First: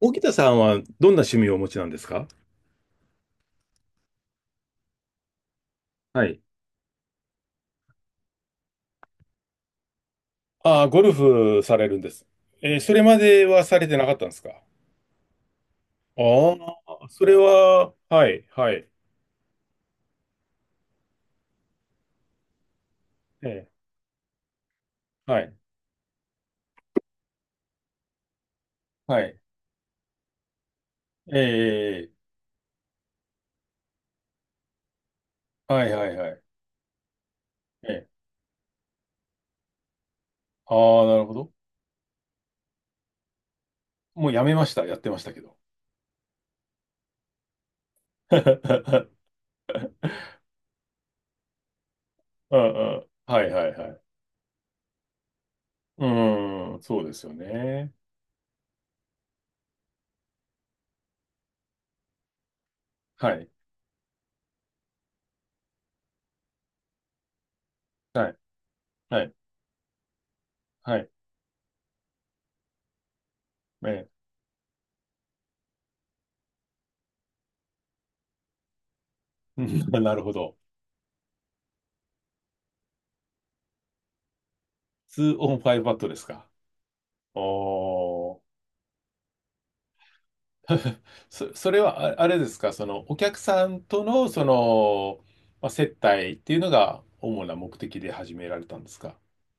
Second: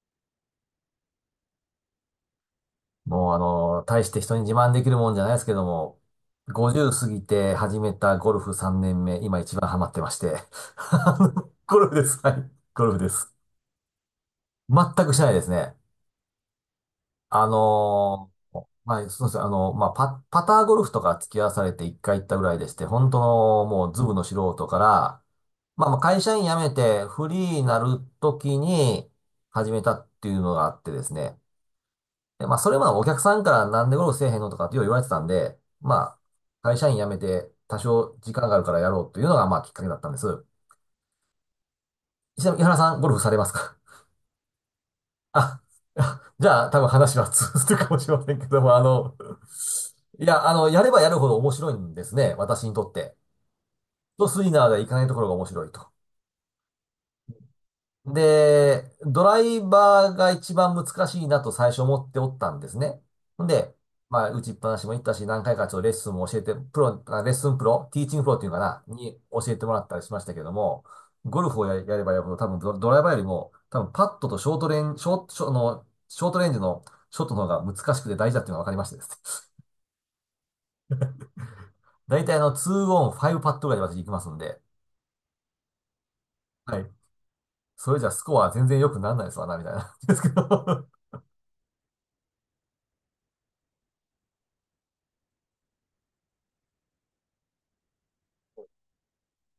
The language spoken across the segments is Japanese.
沖田さんはどんな趣味をお持ちなんですか？もう大して人に自慢できるもんじゃないですけども、はい。50過ぎて始めたゴルフ3年目、今一番ハマってまして。ああ、ゴルあのフさゴれルフるんでです。す。はい。ゴそルフれでます。ではされてなかったんですかあ？全くしないですね。あ、それは、はい、はい。そうですね。パターゴルフとか付き合わされて1回行ったぐらいでして、本当えのえ、もうズブの素人から、はい、まあ会社員辞めてフリーになるときにはい。始めたっていうのがあってですね。えでまあ、それまでお客さんからなんでゴルフせえへんのとかってよう言われてたんで、え、はい、はい、まはい。あ、会社員辞めて多え少ー時間があるからやろうというのが、まあ、きっかけだったんです。ああ、なるほど。ちなみに、井原さん、ゴルフされますか？ もうやめました。やってました けど。あ、じゃあ、多分話は通ずるかもしれま せんけども、うやればやるほど面白いんですね、んう私にとっん。て。はい、はい、はい。うと、スイナーで行かないところが面白いと。ーん、そうですよね。で、ドライバーが一番難しいなと最初思っておったんですね。はほんい、で、まあ、打ちっぱなしも行ったし、何回かちょっとレッスンも教えて、プロ、あレッスンプロ、ティーチングはプロい、っていうのかな、にはい、教えてもらったりしましたけども、はい。ゴルフをや、やればやるほど、多分ドライバーよりも、多え分パえ、ットとショートレン、ショート、ショあの、ショートレンジのショットの方が難しくて大事だっていうのが分かりましてですね。うん。 なるほど。大体あの、2オン、5パットぐらいで私行きますんで、2オン5バットですか？はい。それじゃスおー。 コア全然良くならないですわな、みたいな。ですけど それはああれですか、そのお客さんとのその、まあ、接待っていうのが主な目的で始められたんですか？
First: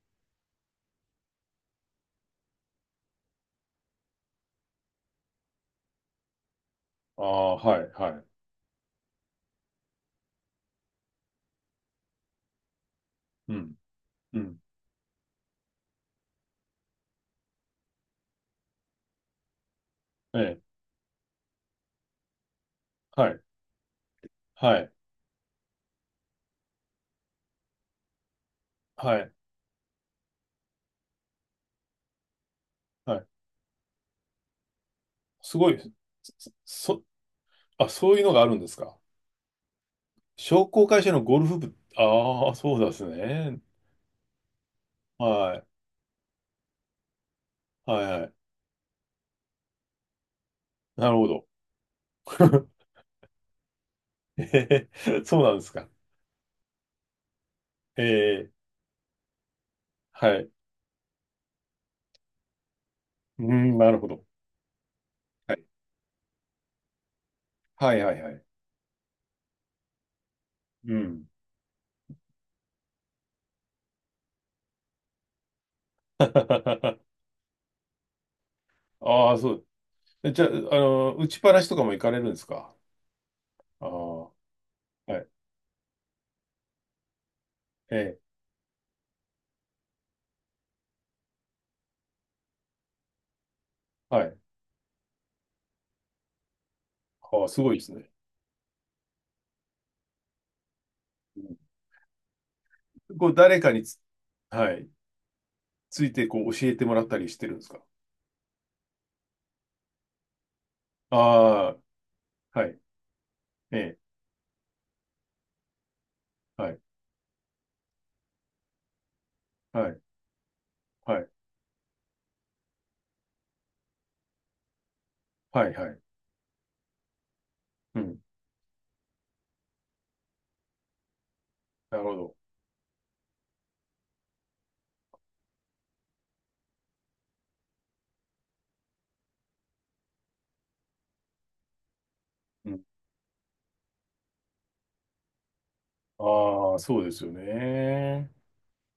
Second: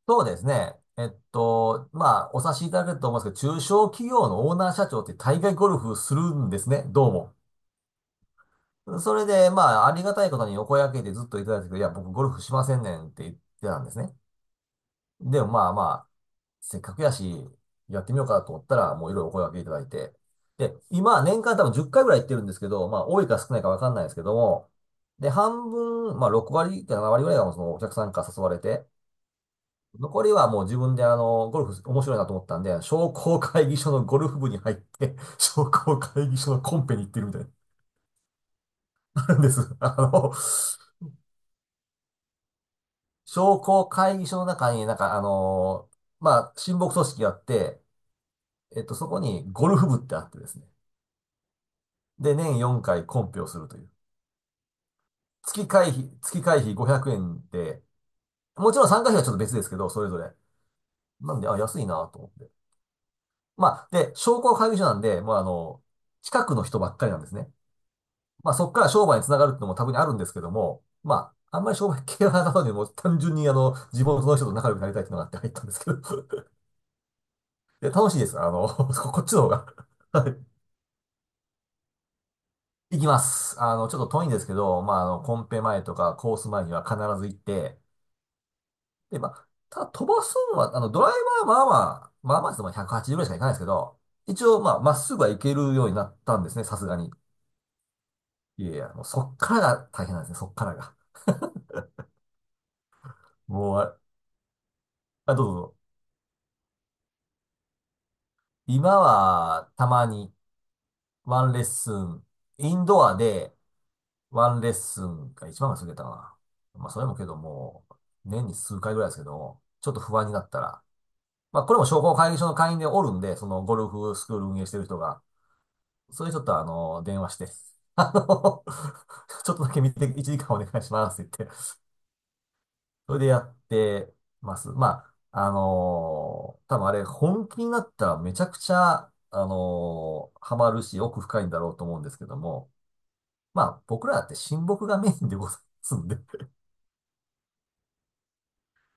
そうですね。えっと、まあ、お察しいただけると思うんですけど、中小企業のオーナー社長って大概ゴルフするんですね、どうあも。あ、はい、はい。それで、まあ、ありがたいことにお声掛けでずっといただいてたけどいや、僕ゴルフしませんねんって言ってうん、たんですね。うん、でもまあ、せっかくやし、やってみようかと思ったら、もういろいろお声掛けいただいて。ええ、で、今、年間多分10回ぐらい行ってるんですけど、まあ、多はいかい、少ないかわかんないですけども、はい、で、半分、まあ、6割か7割ぐらいがそのお客さんから誘われて、はい、残りはもう自分であの、ゴルフ面白いなと思ったんで、商はい。工会議所のゴルフ部に入って、す商ごいです。工会議そ、所のコンペそに行ってるみたいな、そういうのがあるんですか？あるんです。あの、商工会社のゴルフ部、ああ、そうですね。商工会議所の中にはい、まあ、親睦組織があって、はい、はい。えっと、そこにゴルフ部ってあってですね。なるほど。で、年4 回コンペをするという。ええ、そうなんですか？月会費500円で、ええ、もちろん参加費はちょっと別ですけど、それぞはれ。い。なんで、あ、安いなと思って。うん、まあ、なるほで、ど。商工会議所なんで、もうあはい、の、近くの人ばっかりなんですね。はい、はい、はい。まあそこから商売につながるってのも多分にあるんですけども、うん。まあ、あんまり商売系はなかったので、もう単純に地元の人と仲良くなりたいっていうのがあって入ったんですけど。で、楽しいです。あの、こっあちあ、の方そう。が はいじゃあ、打ちっぱなしとかも行かれるんですか？行きます。あああ、の、ちょっと遠いんですけど、はい。コンペ前とかコース前には必ず行って、ええ、で、まあ、ただ飛ばすのは、ドライバーはでも180ぐらいしか行かないですけど、はい。一応、まあ、まっすぐは行けるようになったんですね、さすがに。ああ、すごいですね。いやいや、もうそっからが大変なんですね、そっからが。うん、こう、誰かもう、にあれ、つ、はい、あ、どうぞ。ついてこう教えてもらったりしてるんですか？今は、たまに、ワンレッあスン、あ、はイい。ンドアで、ええ、ワンレッスンが一番が過ぎたかな。はい、まあ、それもけども、年に数回ぐらいですけど、はちょっい、と不安になったら、はい、まあ、これも商工会議所の会員でおるんで、そのゴルフスクール運営してる人が、はい、はい。それちょっと電話して、うあん、の、ちょっとだけ見て、1時間お願いしますってなるほど。それでやってます。まあ、多分あれ、本気になったらめちゃくちゃ、ハマるし、奥深いんだろうと思うんですけどうも、ん、まあ、僕らだって親睦がメインでございますんで。ああ、そうですよね。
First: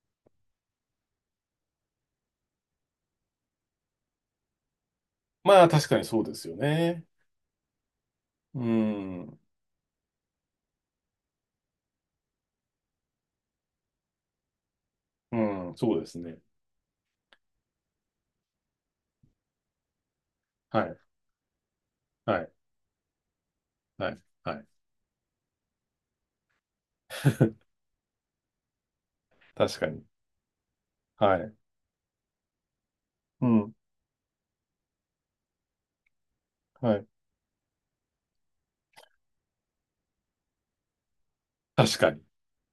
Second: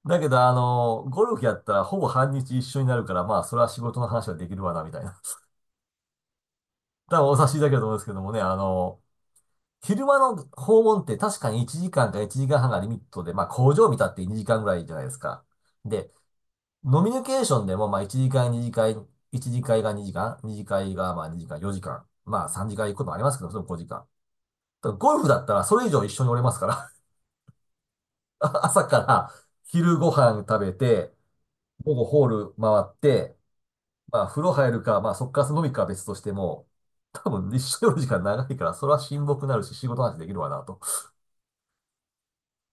だけど、ゴルフやったらほぼ半日一緒になるから、まあ、それは仕事の話はできるわな、みたいな。まあ、確かにそうですよね。多分お察しいただけると思うんですけどもね、うん、昼間の訪問って確かに1時間か1時間半がリミットで、まあ工場見たって2時間ぐらいじゃないですうか。ん、そうでで、すね。ノミニケーションでも、まあ、1次会が2時間、2次は会い、がまあ2時間、4時間、はまあい、3次会行くこともありますけど、それも5時間。はい、はい。ただゴルフだったらそれ以上一緒におれますから、朝から 確か昼に。ご飯食べて、はい。午後ホール回って、うん、まあ風呂入るか、まあそっから飲みかは別としても、はい。多分一緒におる時間長いから、それは親睦になるし仕事の話できるわなと。確かに。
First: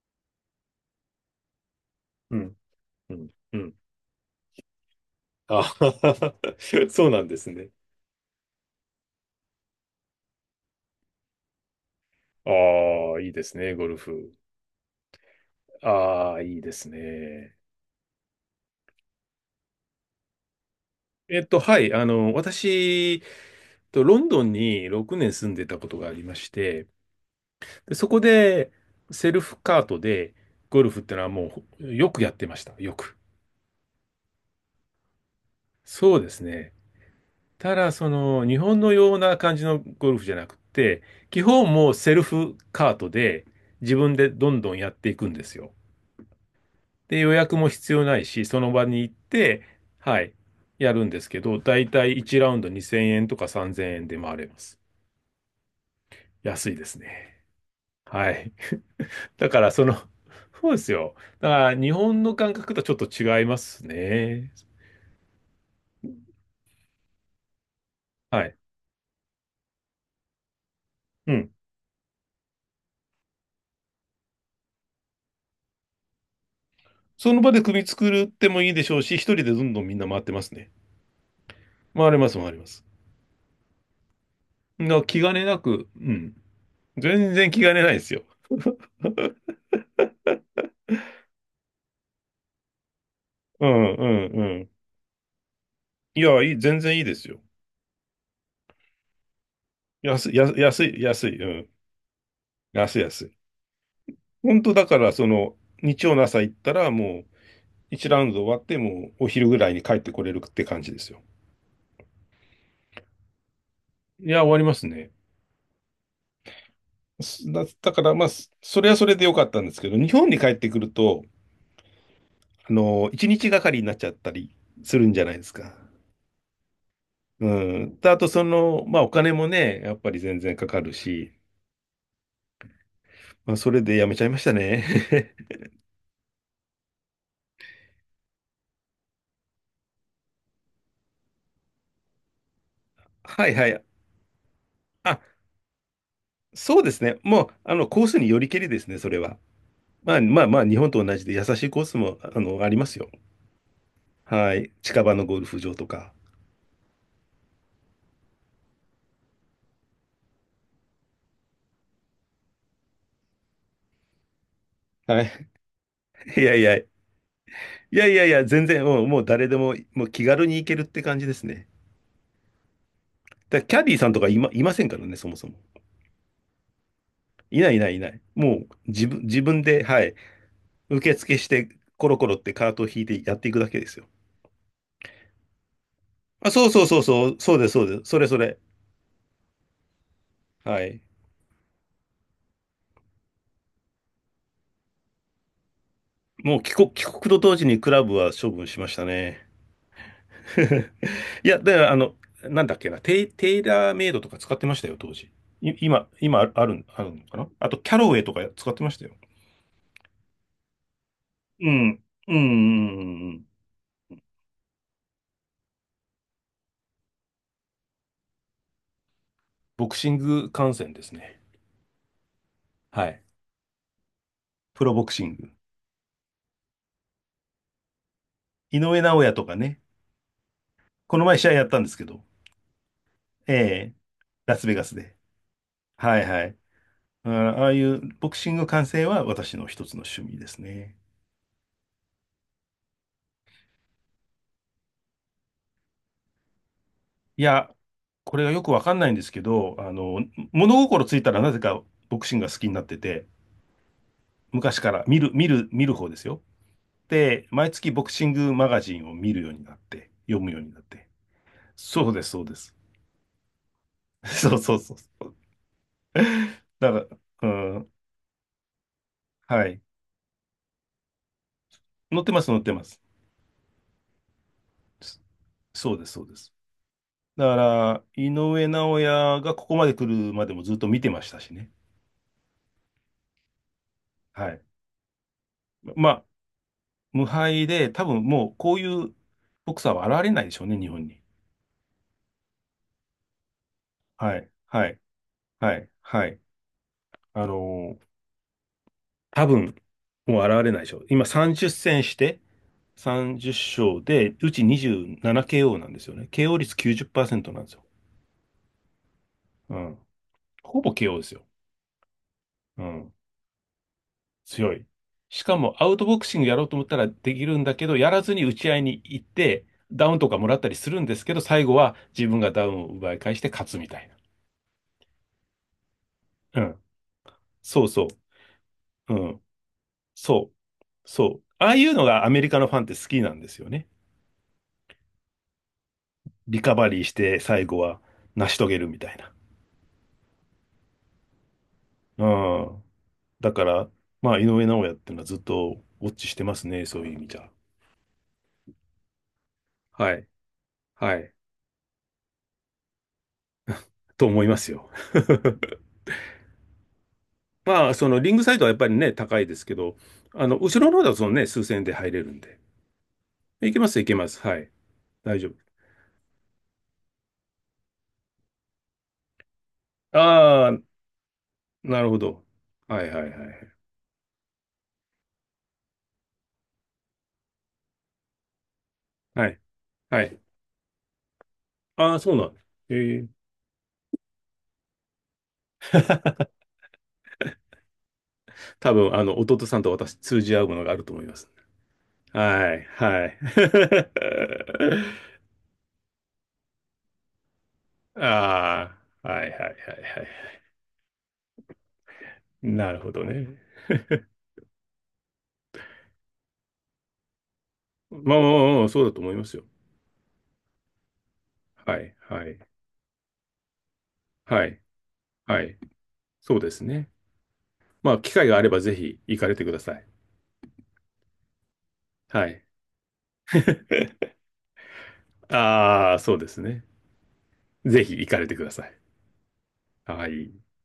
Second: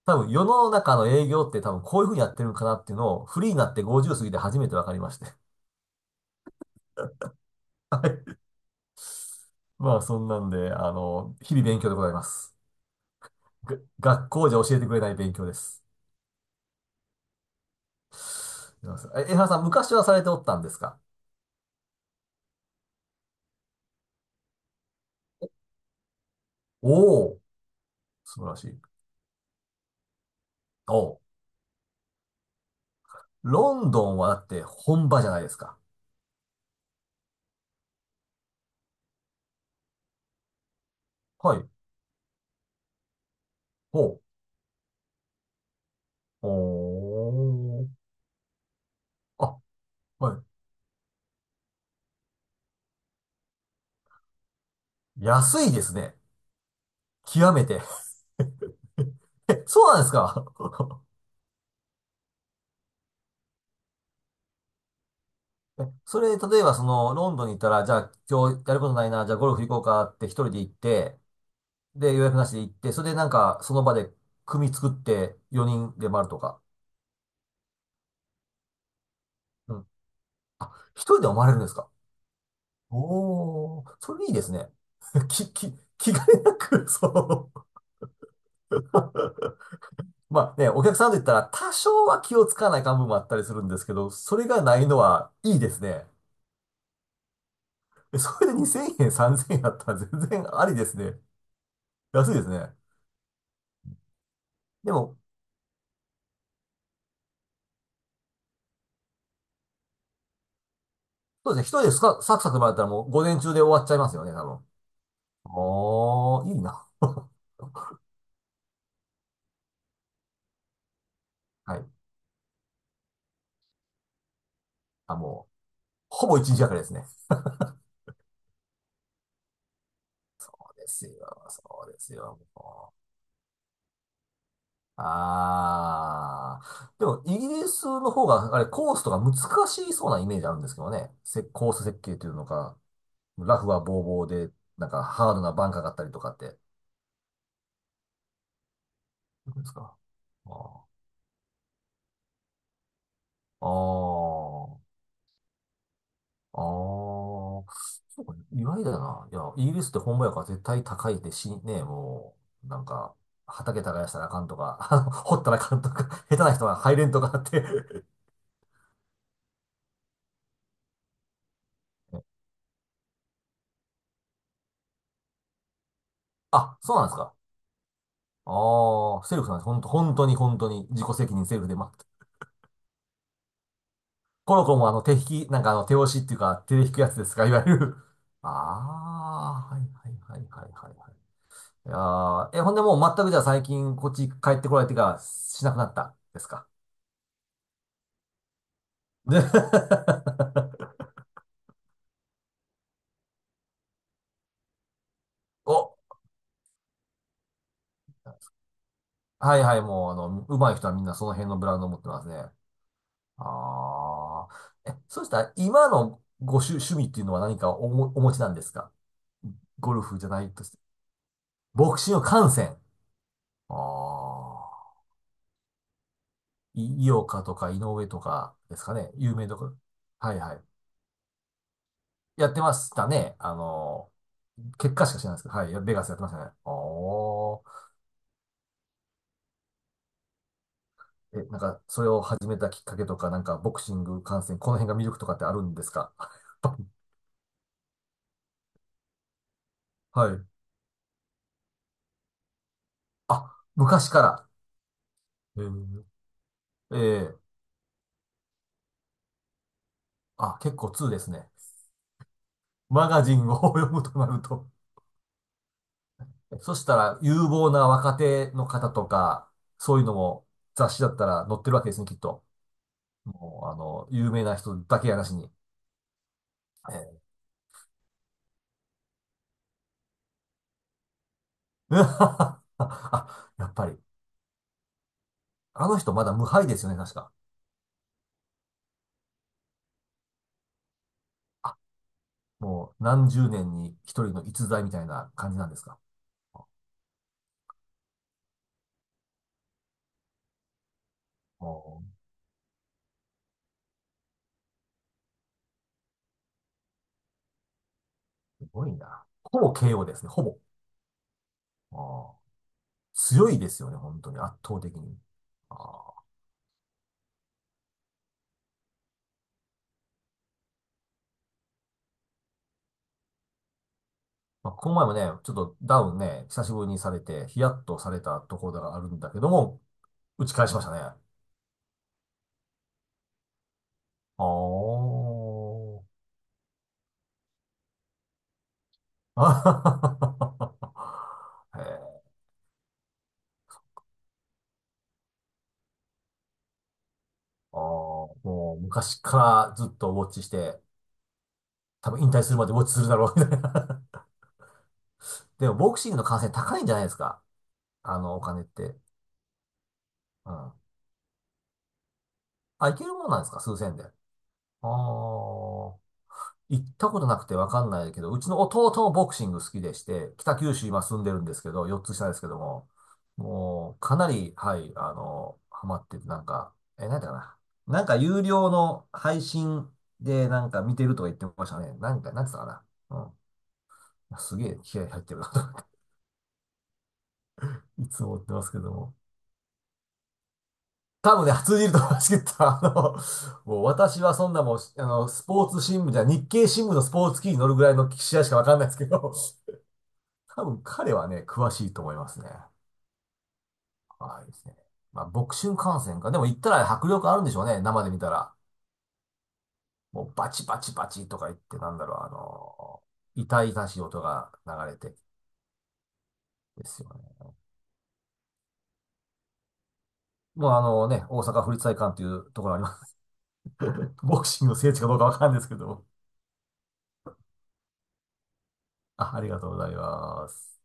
多分世の中の営業って多分こういうふうにやっうてるんん、かなっていううのをん、フリーにうなっん。て50過ぎて初めて分かりまして。あ。 そうなんですね。はいまあ、そんなんで、あの、日々勉強でございまあす。あ、いいですね、がゴル学フ。校じゃ教えてくれない勉強です。ああ、いいですね。すいません江原さん、昔はされておったんですか？はい、私、ロンドンに6年住んでたことがありまして、おおー、で、そこ素晴らしで、い。セルフカートで、ゴルおフってう、のはもう、よくやってました、よく。ロンドンはだって本場じゃないですか。そうですね。ただ、日本のような感じのゴルフじゃなくて、基はい。本もうセルフカートで、自ほ分でどんどんやっていくんですよ。う。おで、予約もー。必要ないし、その場に行っあ、て、はい、はやるんですけど、だいたい1ラウンド2000円とか3000円で回れます。い。安いですね。安いですね。極めて。はい。だかえ、ら、そうなんですか？そうですよ。だから、日本の感覚とはちょっと違いますね。それ、例えばその、ロンドンに行ったら、じゃあは今い。日やることないな、じゃあゴルフ行こうかって一人で行って、うん。で、予約なしで行って、それでなんか、その場で組作って4人で回るとか。その場で組作るってもいいでしょうし、一人でどんうどんん。みんな回ってますね。あ、一人でも回れるんですか？回れます、回れます。おー、それいいですね。な、気 兼ねき、なき、く、う気兼ん。ねなく、全そ然気う。兼ねないですよ。まあね、お客さんと言ったら多少は気をつかない感部分もあったりするうんですけん、うど、ん、そうれがん。ないのはいいですね。いや、いい、全然いいですよ。でそれで2000円、3000円あったら全安い、安然い、あり安ですい、ね。安い、うん。安いですね。安い、安い。本当だでから、も、日曜の朝行ったら、もう、1ラウンド終わって、もう、お昼ぐらいに帰ってこれるって感じですよ。そうですね、一人でスカサクサク回ったらもう午前中で終わっちゃいますよいね、や、多終わり分。ますね。おー、いいな。だから、まあ、それはそれで良かったんですけど、日本に帰ってくると、はい。1日がかりになっちゃったりするんあ、じゃないでもすう。か？ほぼ一日がかりですね。うん。であと、まあ、お金もね、やっぱり全そ然かうかでるすし、よ、そうですよ、もまあ、それでやめちゃいましたね。う。ああ。でも、イギリスの方が、あれ、コースとか難しそうなイメージあるんですけどね。コース設計というのか、はいラフははい。ボーボーで、なんかあ、ハードなバンカーがあったりとかって。そうですね。もう、コースによりけりですね、それは。どうですか？まあまああまあ、日本ーと同じで優しいコースも、ありますよ。あはい。ー、近場のゴルフ場とか。あー、そうか、意外だな。いや、イギリスって本場やから絶対高いってし、ね、もう、畑耕したらあかんとか、は掘っい。たらあかんとか、下手いやない人や、はい入れんとかあって。やいやいや、全然、うん、もう誰でも、もう気軽に行けるって感じですね。だからキャディーさんとかいませんからね、そもそも。あ、そうなんですか。いないいないいない。もうああ、セ自ルフなん分です。本で、当、はい、本当に自受己責付任しセルて、フで、まコロあ、コロってカートを引いてやっていくだけですよ。コロコロも手引き、手押しっていうあ、かそう手そでう引そくうやつでそう、すか、いそうわです、ゆそうる。です。それそ あれ。あ、はいはいはいはいははいい。はい。いやーえ、ほんでもう全くじゃあ最近こっち帰ってこられてからしなくなったですもうか。帰国と同時にクラブは処分しましたね。で いや、だからなんだっけな、テイラーメイドとか使ってましたよ、当時。お、今ある、あるあるのかなあと、キャロウェイとか使ってましたよ。はいはい、もう上手い人はみんなその辺のブうランドを持ん。ってますうんうね。んうんうん。ああ、え、そうしたら今の趣味っていうのは何かお持ちなんですか？ボゴクルシフンじゃなグいとし観て。戦ですね。ボクシング観戦。はい。あプロあ。ボクシング。井岡とか井上とかで井すか上ね。尚弥有と名かどころ。ね。はいはい。この前試合やったんですけど。やってましたね。ええ。ラスベガ結ス果しで。か知らないですけど、はい。ベガスやっはていましはたね。い。あおああいー。うボクシング観戦は私の一つの趣味ですね。え、それを始めたきっかけとか、ボクシング観戦、この辺が魅力とかってあるんですか？ いや、これがよくわかんないんですけど、はい。物心ついたらなぜかボクシングが好きになってて、あ、昔から。昔から見る、見える、見るー、方ですよ。えーで、毎月ボクシングマガジンを見るようになって、読むあ、ように結なっ構て。2ですね。そうです、そうです。マガジンを 読むと なるそうと、そうそうそう。そしだたから、ら、う有望なん、若手の方とか、はい。そういうのも雑誌だったら載ってるわけですね、きっ載ってまと。す、載ってます。もう、あの、有名な人だけやそなしに。そうです、そうです。ええ。 だから、井上尚弥がここまで来るまでもずっと見てましたしね。あ、やっぱり。はい。あのま人あ、まだ無敗ですよね、確無か。敗で、多分もうこういうボクサーは現れないでしょうね、日本に。あ、もう何十年に一人はのい、逸材はみい、たいな感じなんはですい、か。はい。あの多分、もう現れないでしょう。今30戦もして30勝で、うち 27KO ななケーオーなんですよね。KO 率90%なんですよ。う、すごいな。ほぼ うん。KO ですね、ほぼ。ほぼ KO ですよ。あー、うん。強いですよね、本当に、圧強倒い。的に。しかもあアウトボー、クシングやろうと思ったらできるんだけど、やらずに打ち合いに行って、ダウンとかもらったりするんですけど、最後は自分がダウンを奪い返して勝つみたいまあ、この前もね、ちょっとダウンね、な。う久しん。ぶりにされて、ヒヤそッうとそされたところがあるう。うんだけん。ども、打そちう。返しましたね。そう。ああいうのがアメリカのファンって好きなんですよね。あー、リカバリーして最後は成し遂げるみたいな。あ。へえ。ああ、だから、まあ、井上尚弥っていうのはずっとウォッチしてますね、そういう意味じゃ。ああ、もう昔からずっとはウい。ォッチして、はい。多分引退するまでウォッチするだろう、みたいな。と思いますよ。でもボクシングの観戦高いんじゃないですか。まあ、そのあリンの、おグサイ金ドっはやっぱりて。ね、高いですけど、うん。後ろの方だとそのね、数千円で入れるんで。あ、いけるもんなんですかい数けま千す、いで。ああ。けます。はい。大丈夫。行ったことなくてわかんないけど、うちの弟もボクシング好きでして、北あ九あ、州今住んでるんですけど、な4るつほ下ですど。けども、はいはいはい。もうかなり、はい、あの、ハマってて、なんか、え、なんだかな。なんか有料の配はい。信はい。でなんか見てるとか言ってましたね。なああ、んそか、うなんなつっんただ。かええ。な。うん。すげえ気合入ってるなとか いつも思ってますけ多ど分、も。弟さんと私通じ合うものがあると思いま多分す。ね、通じると思いますけど、はあい、の、はい。もう私はそんなもう、あの、スポーツ新聞じゃ、日経新聞のスポーツ記事に載るぐらいの 試合しかわかんないであすけあ、ど、はいはいはいはい。多分彼はね、詳しいと思いますね。なるほどね。はいですね。まあ、ボクシング観戦か。でも行ったら迫力あるんでしょうね。生で見たまあまあら。まあまあ、そうだと思いますよ。もうバチバチバチとか言って、なはんだい、ろう、はい、あの痛々しい音がは流い、れてはい。そうですですよね。ね。まあ、機会があればぜひ行かれてください。もうあのね、大阪府立体育館といはうとい。ころあります。ボクシングの聖地かどうかわかんないですけども。ああ、そうですね。ぜひ行かれてください。あ、ありがとうございはまい。す。